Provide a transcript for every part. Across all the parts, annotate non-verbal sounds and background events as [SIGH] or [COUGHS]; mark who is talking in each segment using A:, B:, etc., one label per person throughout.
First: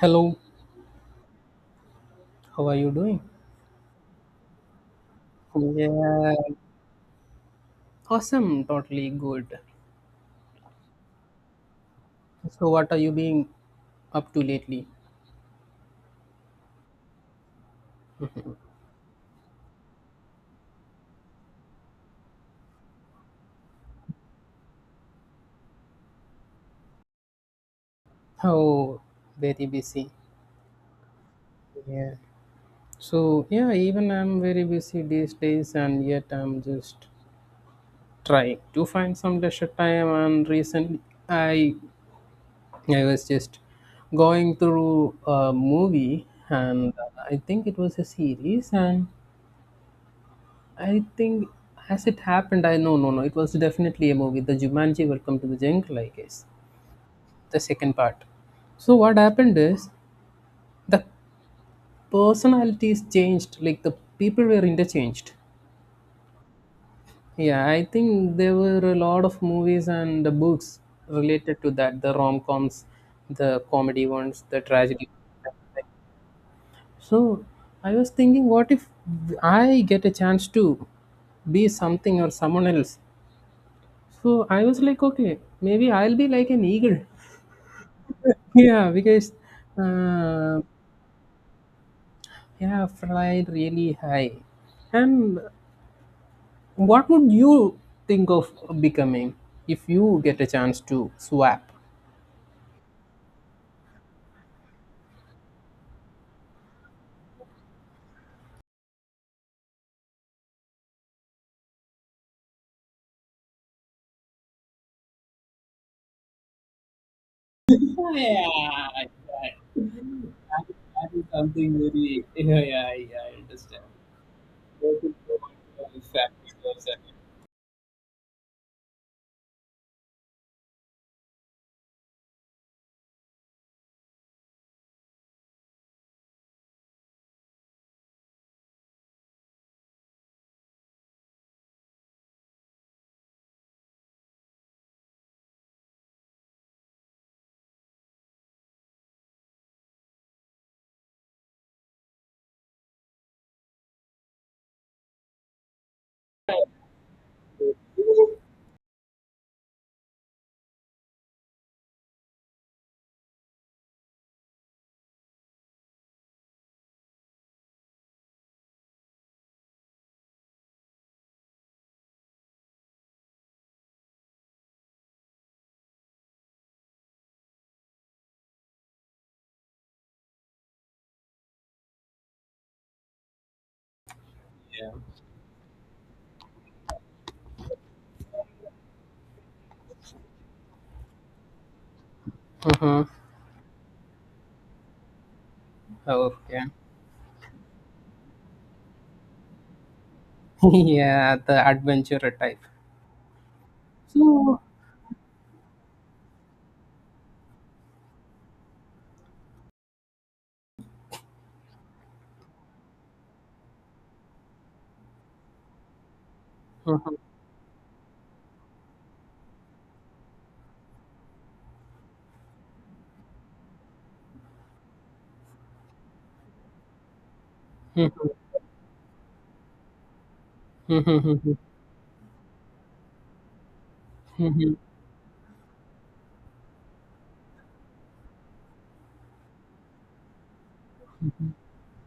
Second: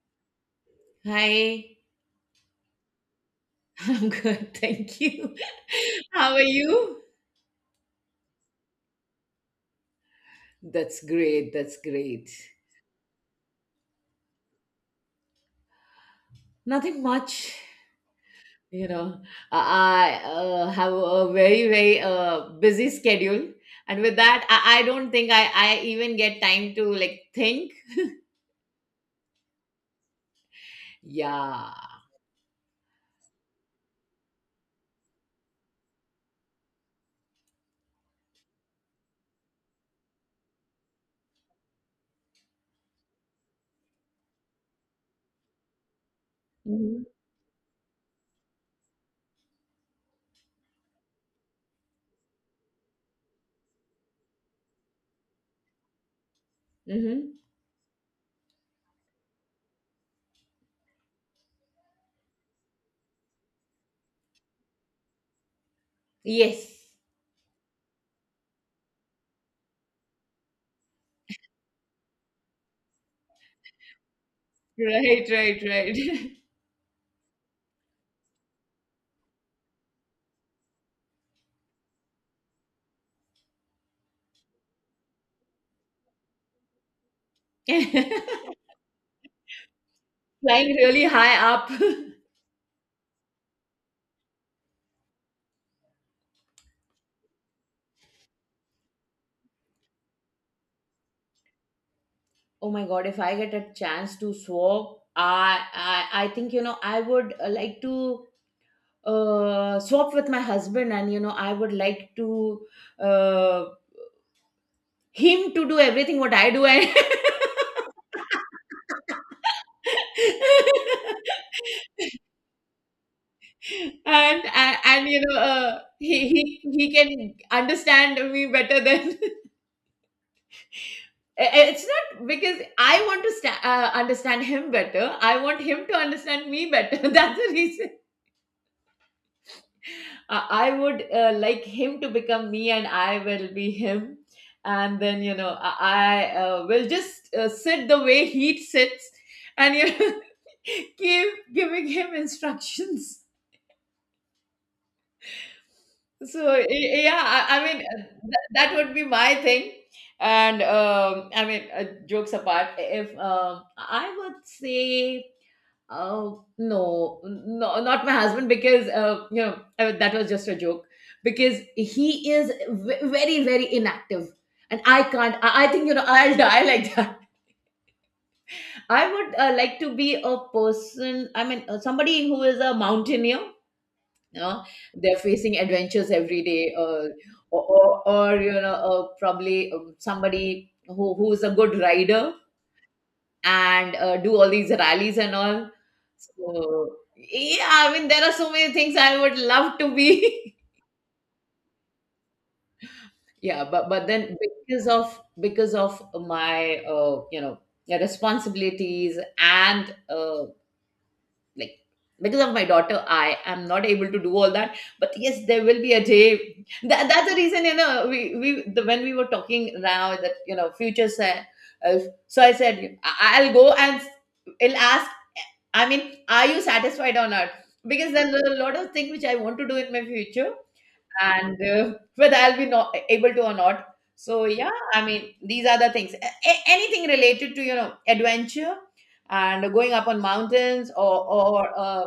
A: Hello,
B: Hi,
A: how are you doing?
B: [LAUGHS] I'm good, thank you. [LAUGHS]
A: Yeah,
B: How are you?
A: awesome, totally good.
B: That's great, that's great.
A: So, what are you being up to lately?
B: Nothing much, you know. I, have a very, very busy schedule, and with that, I don't think I even get time to like think.
A: Oh, very busy.
B: Yeah.
A: Yeah. So, yeah, even I'm very busy these days, and yet I'm just trying to find some leisure time. And recently, I I was just going through a movie, and
B: Mm-hmm.
A: I think it was a series, and I think as it happened, I no, no, no. It was definitely a movie, the Jumanji Welcome to the Jungle, I guess,
B: Mm-hmm.
A: the second part. So what happened is the personalities changed, like the people were interchanged.
B: Yes.
A: Yeah, I think there were a lot of movies and the books related to that, the rom coms, the comedy ones, the tragedy.
B: Right, right, right. [LAUGHS]
A: So I was thinking, what if I get a chance to be something or someone else? So I was like, okay, maybe I'll be like an eagle. [LAUGHS]
B: Flying
A: Yeah, because uh,
B: really high up. [LAUGHS]
A: yeah, fly really high. And what would you think of becoming if you get a chance to swap?
B: Oh my God, if I get a chance to swap, I think I would like to swap with my husband, and I would like to uh, him to do everything what I do, and
A: Yeah, yeah. That
B: [LAUGHS]
A: is that is something very. [LAUGHS] Yeah, yeah, yeah, I understand.
B: and, and,
A: That
B: and
A: is what,
B: he,
A: family
B: he
A: loves,
B: he
A: and
B: can understand me better than. [LAUGHS] It's not because I want to understand him better. I want him to understand me better. [LAUGHS] That's the reason. I would like him to become me and I will be him. And then, I will just sit the way he sits and, [LAUGHS] keep giving him instructions. So, yeah, I mean, that would be my thing. And I mean, jokes apart, if I would say oh no, no, not my husband because that was just a joke because he is very very inactive and I can't. I think I'll [LAUGHS] die like that. [LAUGHS] I would like to be a person. I mean somebody who is a mountaineer. You know, they're facing adventures every day, or probably somebody who is a good rider
A: Uh-huh.
B: and do all these rallies and all.
A: Okay.
B: So yeah, I mean there are so many things I would love to be.
A: [LAUGHS] Yeah, the adventurer type.
B: [LAUGHS] Yeah, but then
A: So.
B: because of my yeah, responsibilities and like because of my daughter, I am not able to do all that. But yes, there will be a day. That,
A: Mhm.
B: that's the reason when we were talking now that future. Uh, so I said I'll go and I'll ask. I mean, are you satisfied or not? Because there are a lot of things which I want to do in my future,
A: Mhm.
B: and
A: [LAUGHS]
B: whether I'll be not able to or not. So yeah,
A: Mhm.
B: I mean, these are the things. Anything related to adventure and going up on mountains or uh,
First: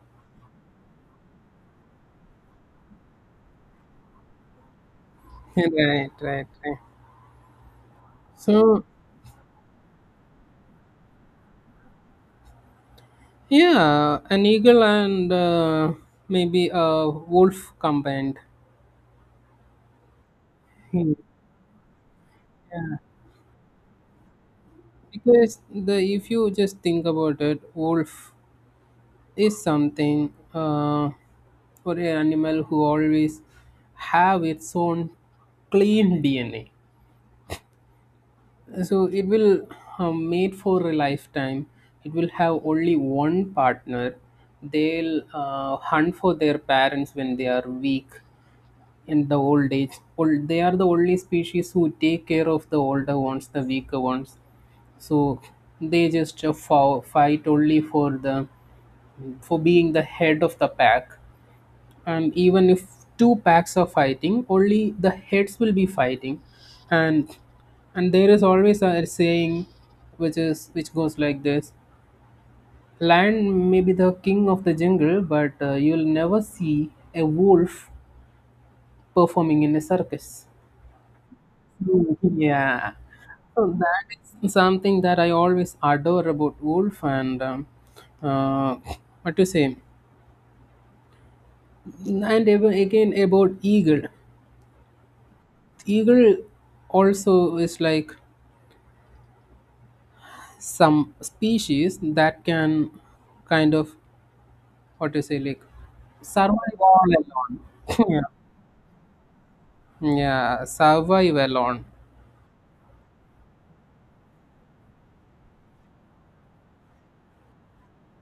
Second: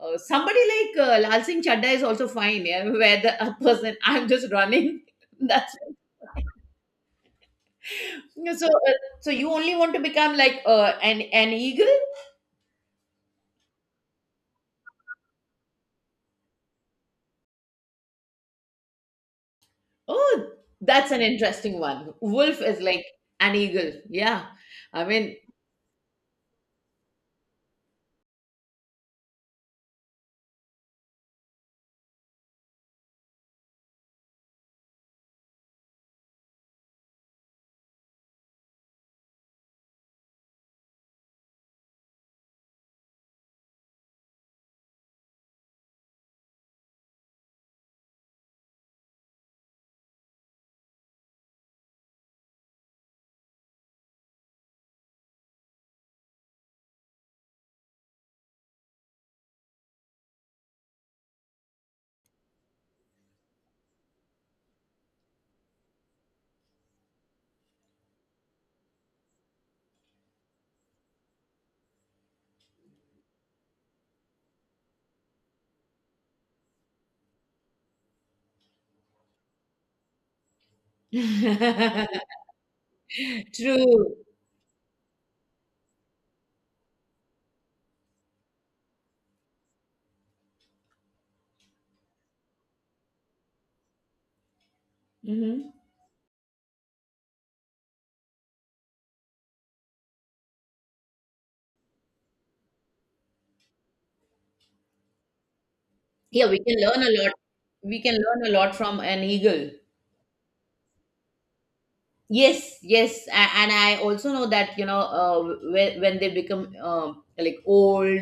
B: uh, somebody like Lal Singh Chadda is also fine. Yeah, [LAUGHS] where the a person [LAUGHS] I'm just running. [LAUGHS]
A: [LAUGHS]
B: That's
A: Right, right, right.
B: it. So.
A: So,
B: So you only want to become like an eagle.
A: yeah, an eagle and maybe a wolf combined.
B: Oh, that's
A: Hmm.
B: an interesting one. Wolf is
A: Yeah,
B: like an eagle. Yeah. I mean,
A: because the if you just think about it, wolf is something for an animal who always have its own clean DNA. So it will made for a lifetime. It will have only one partner. They'll hunt for their parents when they are weak in the old age old, they are the only species who take care of the older ones, the weaker ones. So they just fight only for being the head of the pack. And even if two packs are fighting, only the heads will be fighting. And and there is always a saying, which goes like this: lion may be the king of the jungle, but you'll never see a wolf performing in a circus. [LAUGHS]
B: [LAUGHS]
A: Mm, yeah, so that
B: true.
A: is something that I always adore about wolf. And uh, what to say, and again about eagle
B: Hmm.
A: eagle also is like some species that can kind of what to say like
B: Yeah, we can
A: survive
B: learn
A: all
B: a lot. We can
A: alone. [LAUGHS]
B: learn a lot from an eagle.
A: Yeah. Yeah, survive alone.
B: Yes, yes. And I also know that, when they become like old,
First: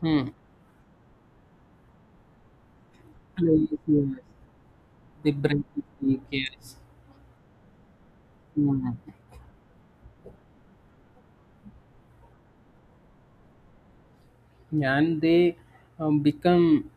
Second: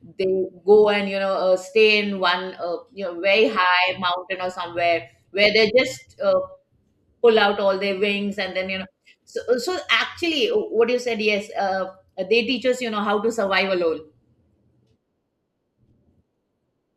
A: Hmm.
B: they go and, stay in one, very
A: Place,
B: high
A: yes.
B: mountain or somewhere
A: They
B: where
A: break
B: they're just
A: the cares.
B: pull out all their wings, and then
A: Hmm.
B: so actually what you said, yes, they teach us how to survive alone.
A: And they become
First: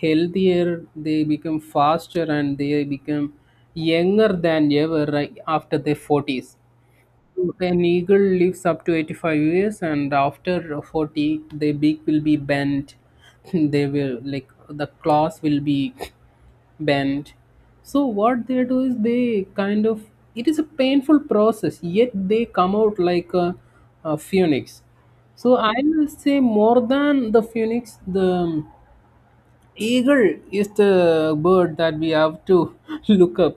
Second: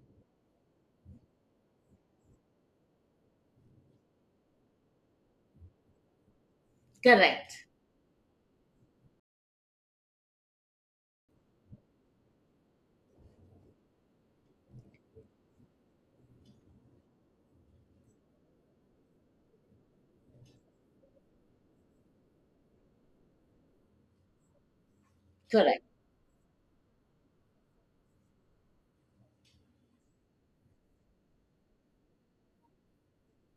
A: healthier, they become faster, and they become younger than ever right after their 40s.
B: Correct.
A: An eagle lives up to 85 years, and after 40, their beak will be bent. [LAUGHS] They will, like, the claws will be [LAUGHS] bent. So, what they do is they kind of, it is a painful process, yet they come out like a phoenix. So, I
B: Correct.
A: will say more than the phoenix, the Eagle is the bird that we have to [LAUGHS] look up.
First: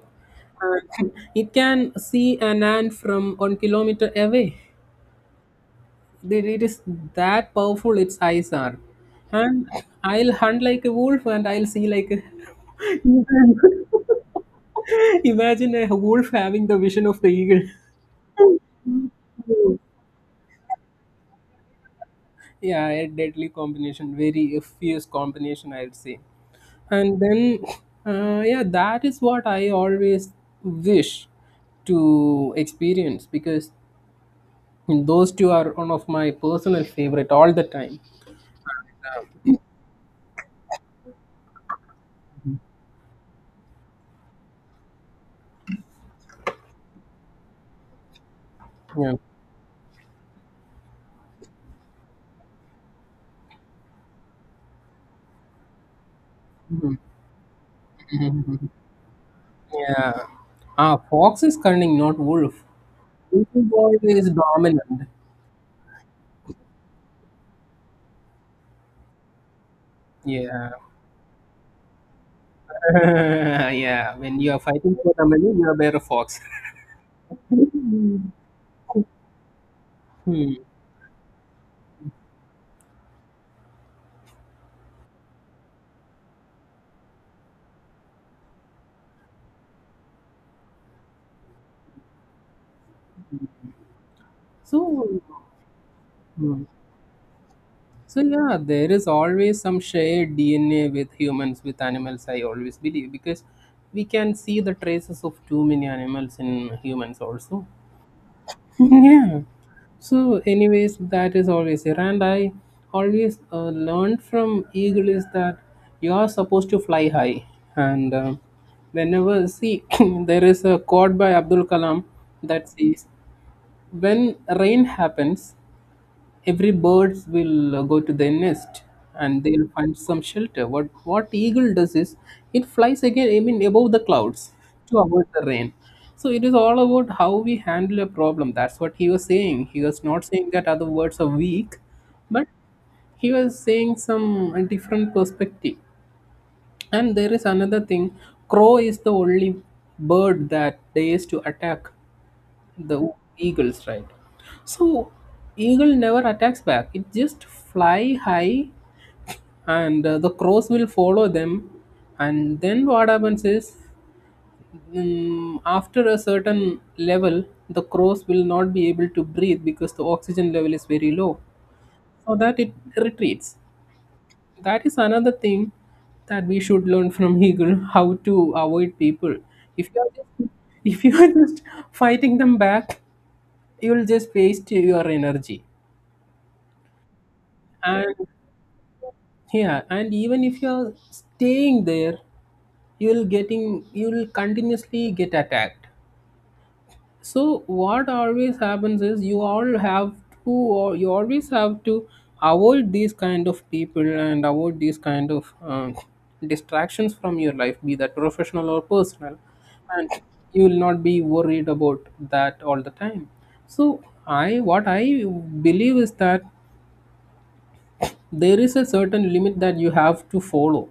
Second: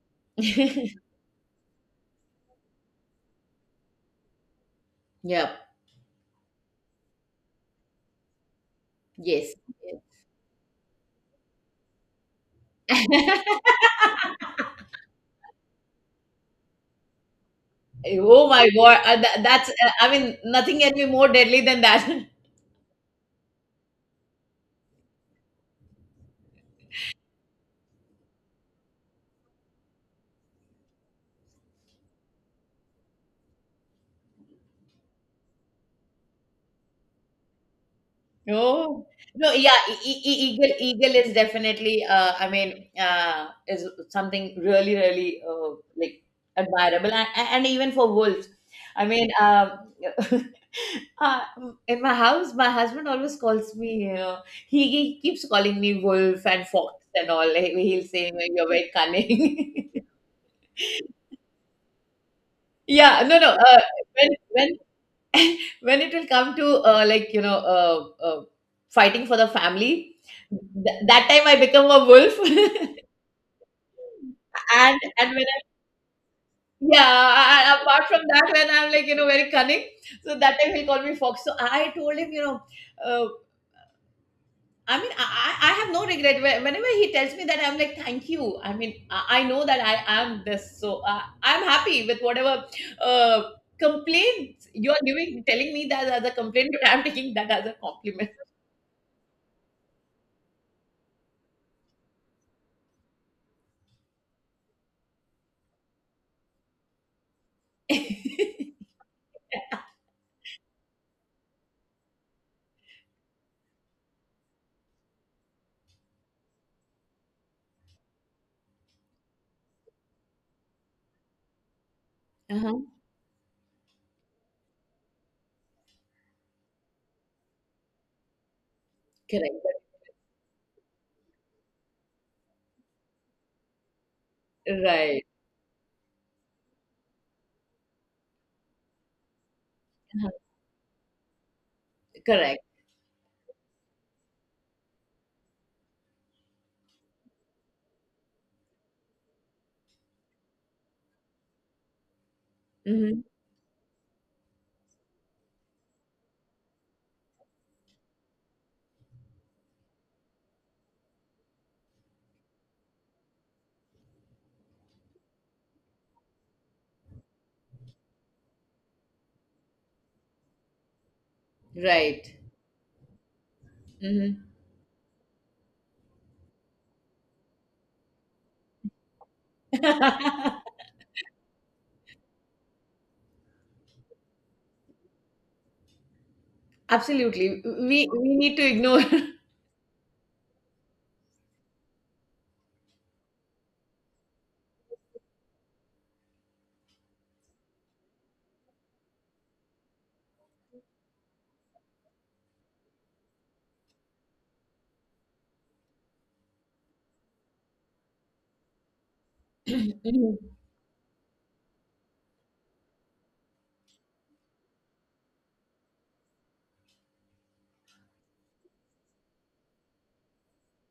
A: And it can see an ant from 1 kilometer away.
B: Yep.
A: It is that powerful its eyes are.
B: Yes.
A: And I'll hunt like a wolf, and I'll see like a [LAUGHS] eagle. [LAUGHS] Imagine a wolf having the vision of the eagle.
B: Oh my God, that's I mean nothing can be more deadly than that. [LAUGHS]
A: Yeah, a deadly combination, very fierce combination, I'd say. And then yeah, that is what I always wish to experience, because those two are one of my personal favorite all the time.
B: Oh, no, yeah, eagle is definitely, I mean, is something really, really like admirable, and, even for wolves. I
A: Yeah.
B: mean, [LAUGHS] uh, in my house, my husband always calls me, he keeps calling me wolf and fox and all. He'll say, "You're
A: [LAUGHS]
B: very cunning." [LAUGHS]
A: Yeah. Ah, fox is cunning, not wolf.
B: Yeah, no, no.
A: Wolf is
B: When
A: dominant.
B: [LAUGHS] when it will come to like uh, fighting for the family,
A: Yeah.
B: that time I become a wolf. [LAUGHS]
A: [LAUGHS] Yeah, when you are fighting
B: and
A: for the
B: and
A: money you are bear a fox.
B: yeah, and apart from
A: [LAUGHS]
B: that when I'm like very cunning, so that
A: Hmm.
B: time he'll call me fox. So I told him, uh, I mean, I have no regret. Whenever he tells me that, I'm like, thank you, I mean, I know that I am this, so I'm happy with whatever uh, complaints you are
A: So.
B: giving, telling me that as a
A: Hmm.
B: complaint but I'm taking that as a
A: So
B: compliment.
A: yeah, there is always some shared DNA with humans, with animals. I always believe because we can see the traces of too many animals in humans also. [LAUGHS] Yeah. So, anyways, that is always there, and I always learned from eagle is that you are supposed to fly high, and whenever see [COUGHS] [CLEARS THROAT] there is a quote by Abdul Kalam that says, "When rain happens, every birds will go to their nest, and
B: Correct.
A: they'll find some shelter. What eagle does is it flies again, I mean above the clouds, to
B: Right.
A: avoid the rain. So it is all about how we handle a problem. That's what he was saying. He was not
B: Uh-huh.
A: saying that other words are weak, but
B: Correct.
A: he was saying some a different perspective. And there is another thing: crow is the only bird that dares to attack the
B: Hmm.
A: eagles, right? So eagle never attacks back, it just fly high, and the crows will follow them. And then what happens is, after a certain level, the crows will not be able to breathe because the oxygen level is very low,
B: Right.
A: so that it retreats.
B: Hmm.
A: That is another thing that we should learn from [LAUGHS] eagle: how to avoid people. if you are
B: [LAUGHS]
A: just if you are just fighting them back, you'll just waste your energy.
B: Absolutely. We
A: And
B: we need to ignore. [LAUGHS]
A: yeah, and even if you're staying there, you'll continuously get attacked. So what always happens is, you always have to avoid these kind of people, and avoid these kind of distractions from your life, be that professional or personal. And
B: Mhm.
A: you will not be worried about that all the time. So, I what I believe is that there is a certain limit that you have to follow.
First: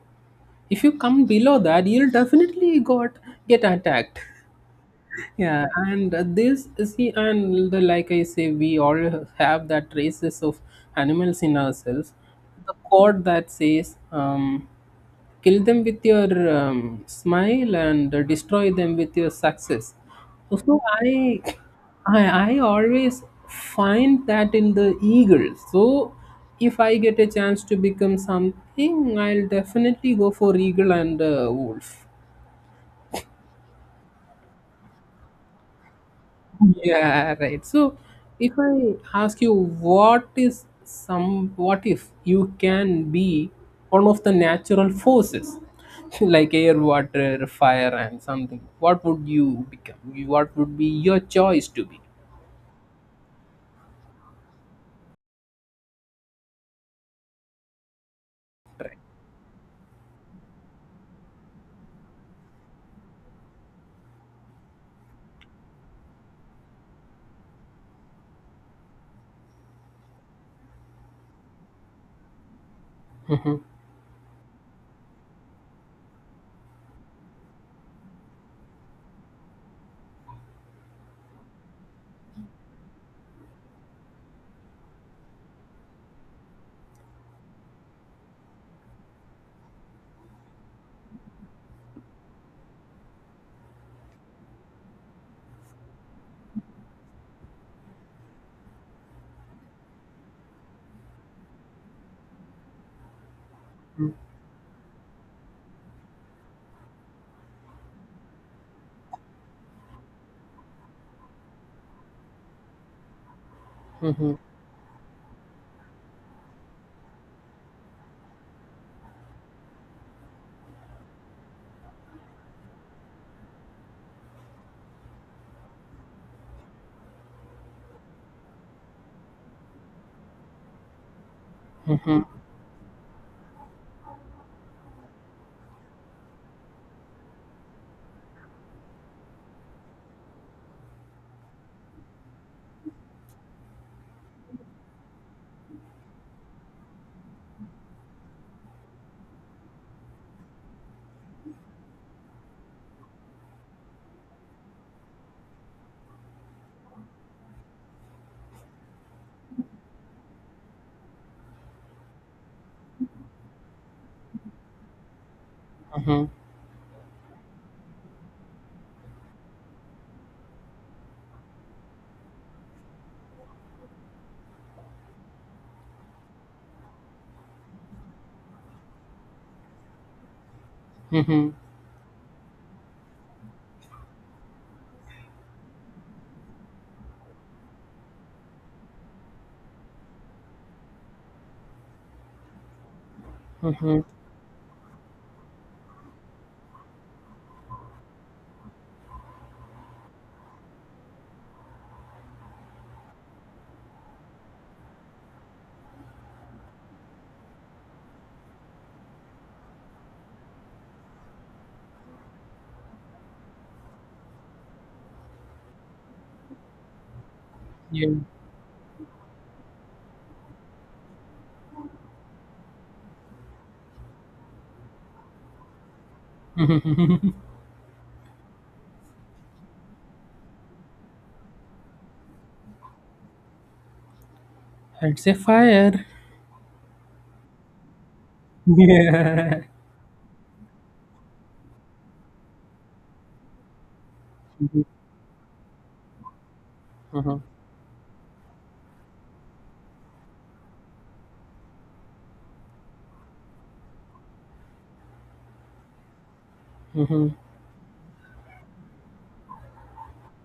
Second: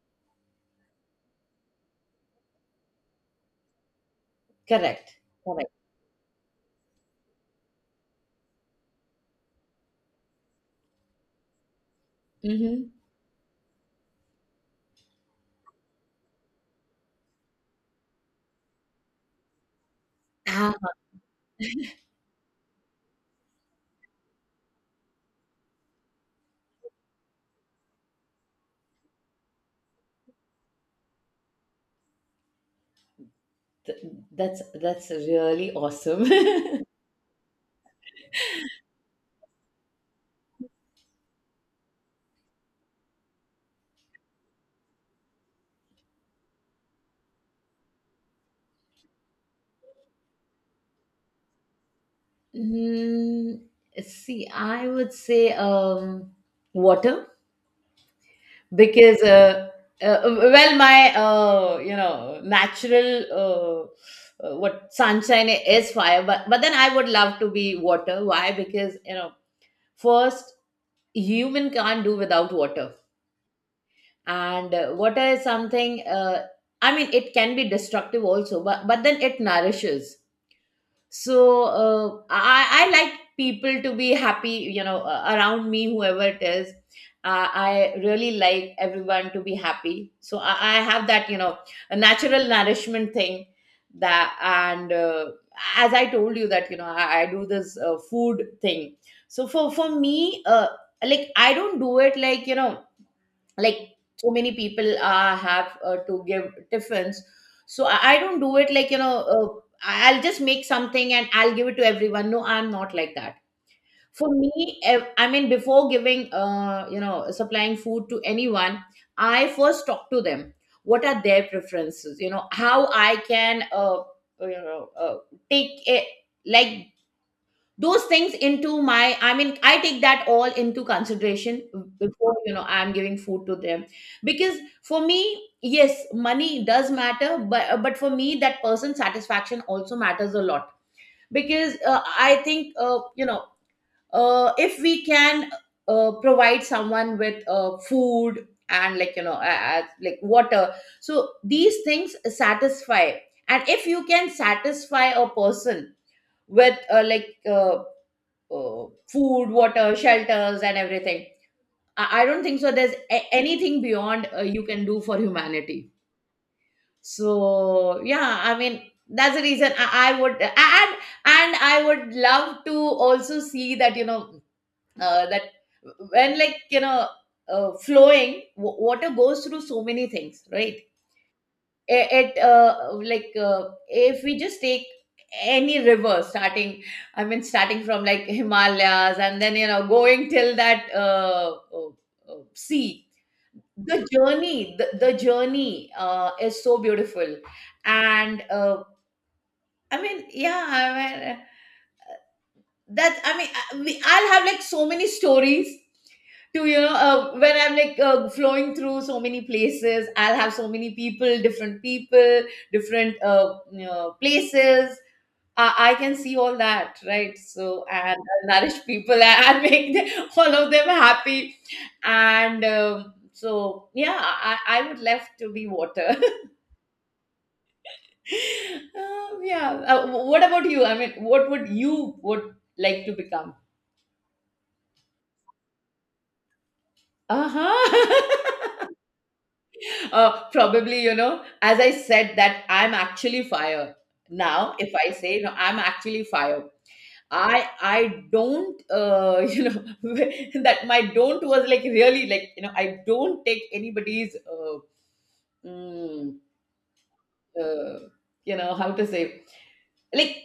A: If you come below that, you'll definitely got get attacked.
B: Correct.
A: Yeah,
B: Correct.
A: and this see and the, like I say, we all have that traces of animals in ourselves. The
B: Hmm.
A: quote that says, kill them with your smile, and destroy them with your success.
B: Ah,
A: So i I always find that in the eagle. So if I get a chance to become something, I'll definitely go for eagle and wolf.
B: th- that's really awesome. [LAUGHS]
A: Yeah, right. So if I ask you, what is some what if you can be one of the natural forces, [LAUGHS] like air, water, fire and something, what would you become? What would be your choice to be?
B: Mm, see, I would say water, because uh, well, my natural, uh, what sunshine is fire, but then I would love to be water. Why? Because first, human can't do without water,
A: [LAUGHS]
B: and water is something, I mean it can be destructive also, but then it nourishes. So I like people to be happy, around me, whoever it is. Uh, I really like everyone to be happy, so I have that, a natural nourishment thing. That and as I told you, that I do this food thing. So for me, like, I don't do it like, like so many people have to give tiffins. So I don't do it like I'll just make something and I'll give it to everyone. No, I'm not like that. For
A: Mhm,
B: me I mean, before giving, supplying food to anyone, I first talk to them, what are their preferences, how I can, you know uh, take it, like, those things into my, I mean I take that all into consideration
A: mhm,
B: before, I'm giving food to them. Because for me, yes, money does matter, but for me that person satisfaction also matters a lot. Because I think, if we can, provide someone with food and like, like water, so these things satisfy. And if you can satisfy a person with, like, uh, food, water, shelters, and everything, I don't think so there's anything beyond you can do for humanity.
A: mhm, mhm,
B: So yeah, I mean that's the reason I would, and I would love to also see that, that when, like, flowing water goes through so many things, right?
A: mhm.
B: At, like, if we just take any river, starting I mean starting from, like, Himalayas, and then going till that, sea. The journey, the journey is so beautiful. And I mean, yeah, that, I mean, I'll have like so many stories to, when I'm like, flowing through so many places, I'll have so many people, different people, different, places. I can see all that, right? So,
A: Yeah.
B: and I'll nourish people and [LAUGHS] make them, all of them, happy. And so yeah, I would love to be water. [LAUGHS] Um, yeah, what about you? I mean, what would you would like to become?
A: I'd say fire.
B: Uh-huh. [LAUGHS]
A: [LAUGHS] Yeah.
B: Probably, as I said, that I'm actually fire. Now,
A: Mhm,
B: if I say no, I'm actually fire.
A: mhm,
B: I don't, [LAUGHS] [LAUGHS] that my don't was like really, like, I don't take anybody's, mm,
A: mhm, mhm,
B: uh, you know how to say, like,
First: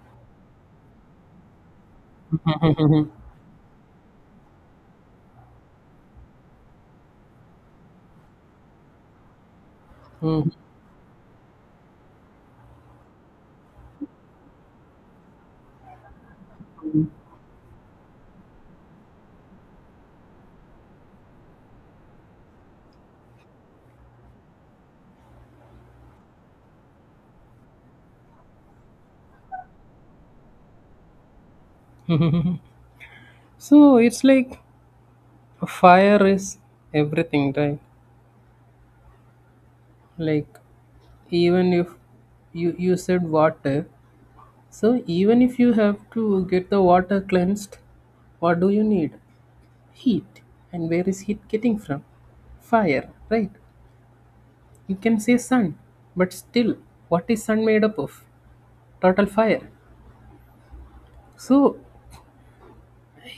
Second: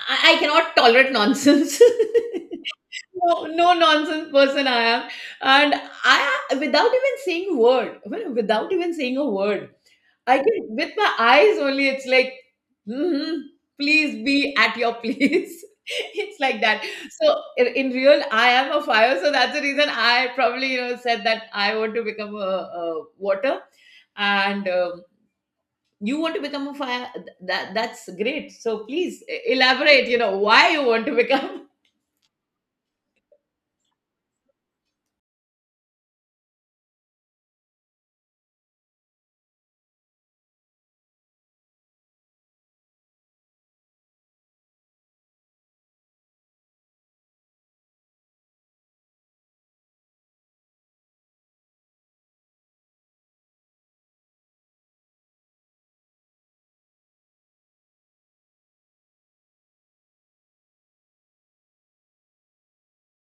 B: I cannot tolerate nonsense.
A: mhm.
B: [LAUGHS] No, no nonsense person I am, and I, without even saying word, well, without even saying a word, I
A: Mhm.
B: can with my eyes only. It's like, "Mhm, please be at your place." [LAUGHS] It's like that. So, in real, I am a fire. So that's the reason I probably, said that I want to become a, water, and you want to become a fire. That's great. So please elaborate. You know why you want to become.
A: So it's like fire is everything, right? Like even if you said water. So even if you have to get the water cleansed, what do you need? Heat. And where is heat getting from? Fire, right? You can say sun, but still, what is sun made up of? Total fire. So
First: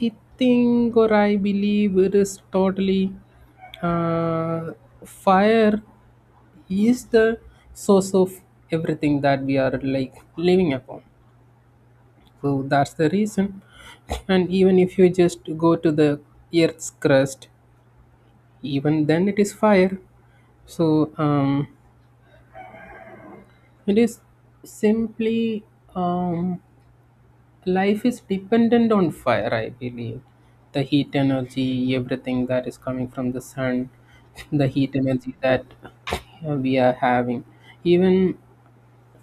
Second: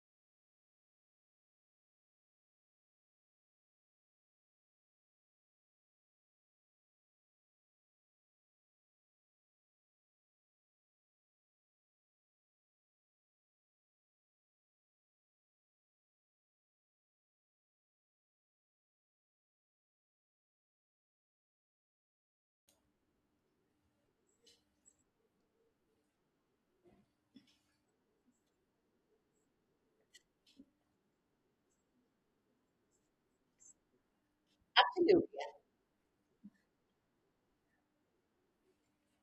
A: I think, or I believe, it is totally uh, fire is the source of everything that we are like living upon. So that's the reason. And even if you just go to the Earth's crust, even then it is fire. So it is simply um, life is dependent on fire, I believe. The heat energy, everything that is coming from the sun, the
B: [LAUGHS]
A: heat energy
B: Absolutely.
A: that we are having. Even,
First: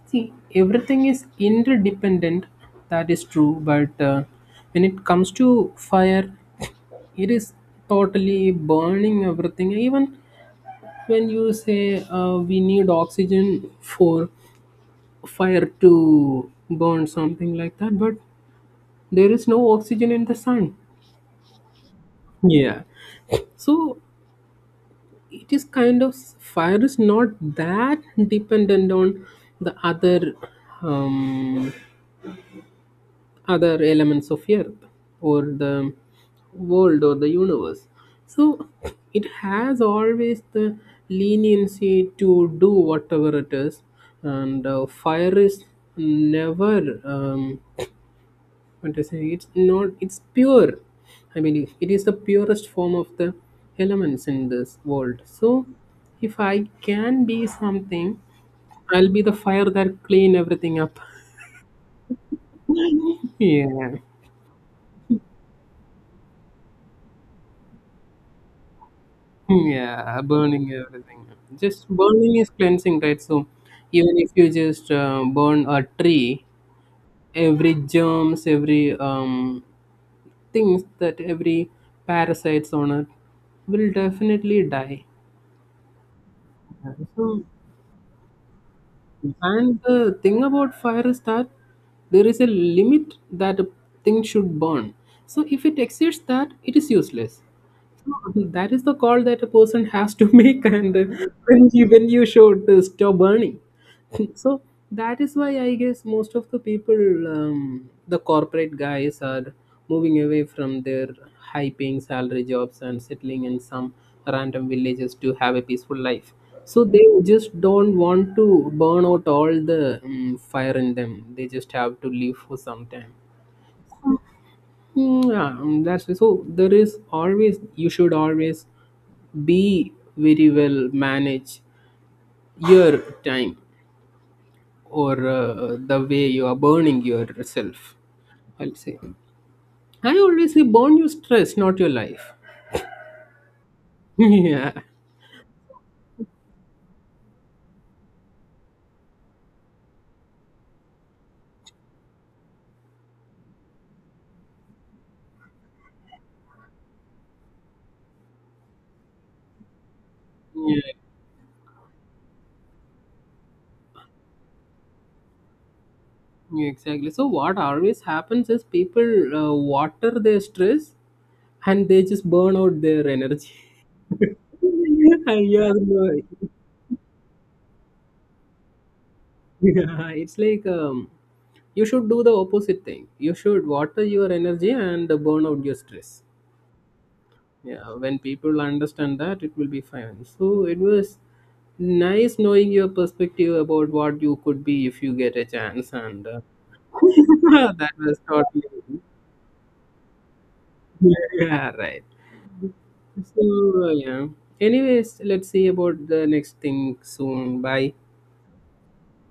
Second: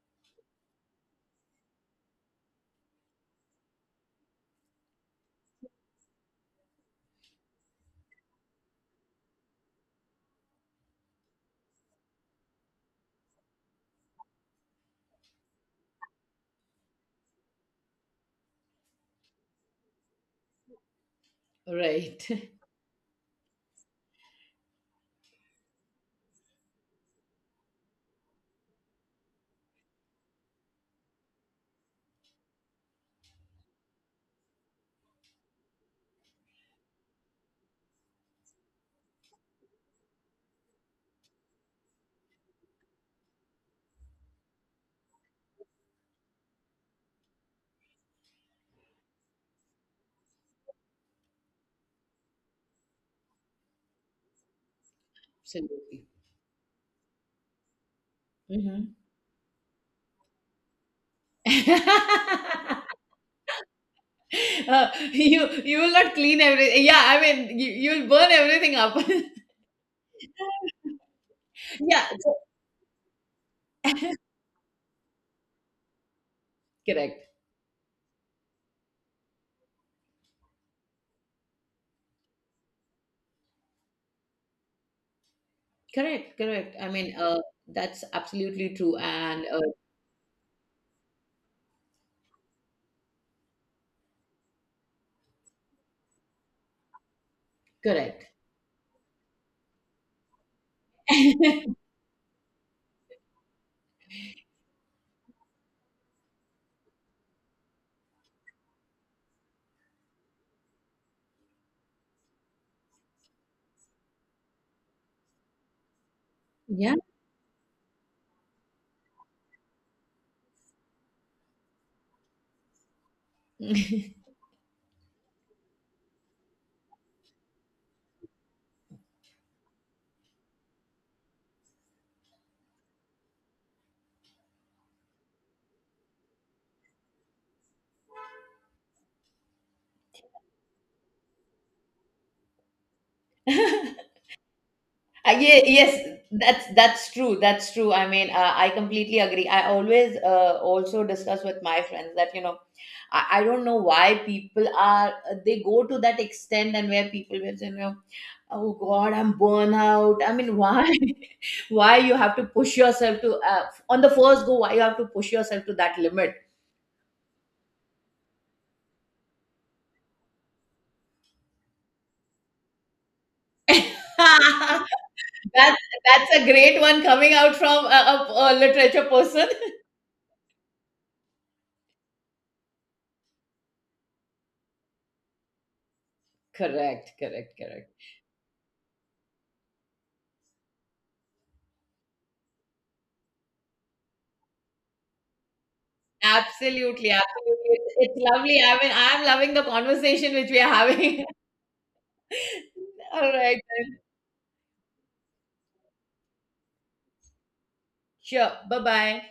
A: see, everything is interdependent, that is true, but when it comes to fire, it is totally burning everything. Even when you say we need oxygen for fire to burn something like that, but there is no oxygen in the sun.
B: Right.
A: Yeah. So it is kind of, fire is not that dependent on the um, other elements of earth, or the world, or the universe. So it has always the leniency to do whatever it is. And fire is never what to say, it's not, it's pure. I mean, it is the purest form of the elements in this world.
B: [LAUGHS]
A: So
B: Absolutely.
A: if I can be something,
B: Mhm.
A: I'll be the fire that clean everything up.
B: [LAUGHS]
A: [LAUGHS] Yeah.
B: You will not clean everything. Yeah, I mean you'll burn everything up. [LAUGHS]
A: Yeah, burning everything. Just
B: Yeah,
A: burning is cleansing, right? So even if you just burn a tree,
B: correct,
A: every germs, every things, that every parasites on it will definitely die.
B: correct, correct. I
A: Yeah.
B: mean,
A: So,
B: that's absolutely true, and
A: and the thing about fire is that there is a limit that a thing should burn. So if it exceeds that, it is useless.
B: correct.
A: [LAUGHS] That is the call that a person has to [LAUGHS] make, and when you showed stop burning, [LAUGHS] so that is why I guess most of the people, the corporate guys, are moving away from their high-paying salary jobs and settling in some random villages to have a peaceful life. So
B: Yeah.
A: they just don't want to burn out all the fire in them. They just have to live for some time.
B: [LAUGHS]
A: Hmm, yeah, mm, that's why. So. There is always You should always be very well manage your time, or the way you are burning yourself. I'll say, I always say, burn your stress, not your life. [LAUGHS] Yeah.
B: Yeah, yes, that's true. That's true. I mean, I completely agree. I always, also discuss with my friends that, I don't know why people are they go to that extent, and where people will say, oh God, I'm burnout. I mean,
A: Yeah,
B: why, [LAUGHS] why you have to push yourself to, on the first go? Why you have to push yourself to that limit?
A: yeah, exactly. So what always happens is, people water their stress, and they just burn out their energy. [LAUGHS]
B: [LAUGHS]
A: Yeah, yeah.
B: That's that's a great one coming out from a literature person.
A: [LAUGHS] Yeah, it's like you should do the opposite thing. You should water your energy and burn out your stress.
B: Correct, correct, correct.
A: Yeah, when people understand that, it will be fine. So it was nice knowing your perspective about what you could be if you get a chance, and
B: Absolutely, absolutely.
A: [LAUGHS] that
B: It's,
A: was
B: it's lovely.
A: totally
B: I mean, I'm loving the conversation which we are having.
A: yeah, [LAUGHS] right.
B: [LAUGHS] All right.
A: So yeah. Anyways, let's see about the next thing soon. Bye.
B: Sure. Bye bye.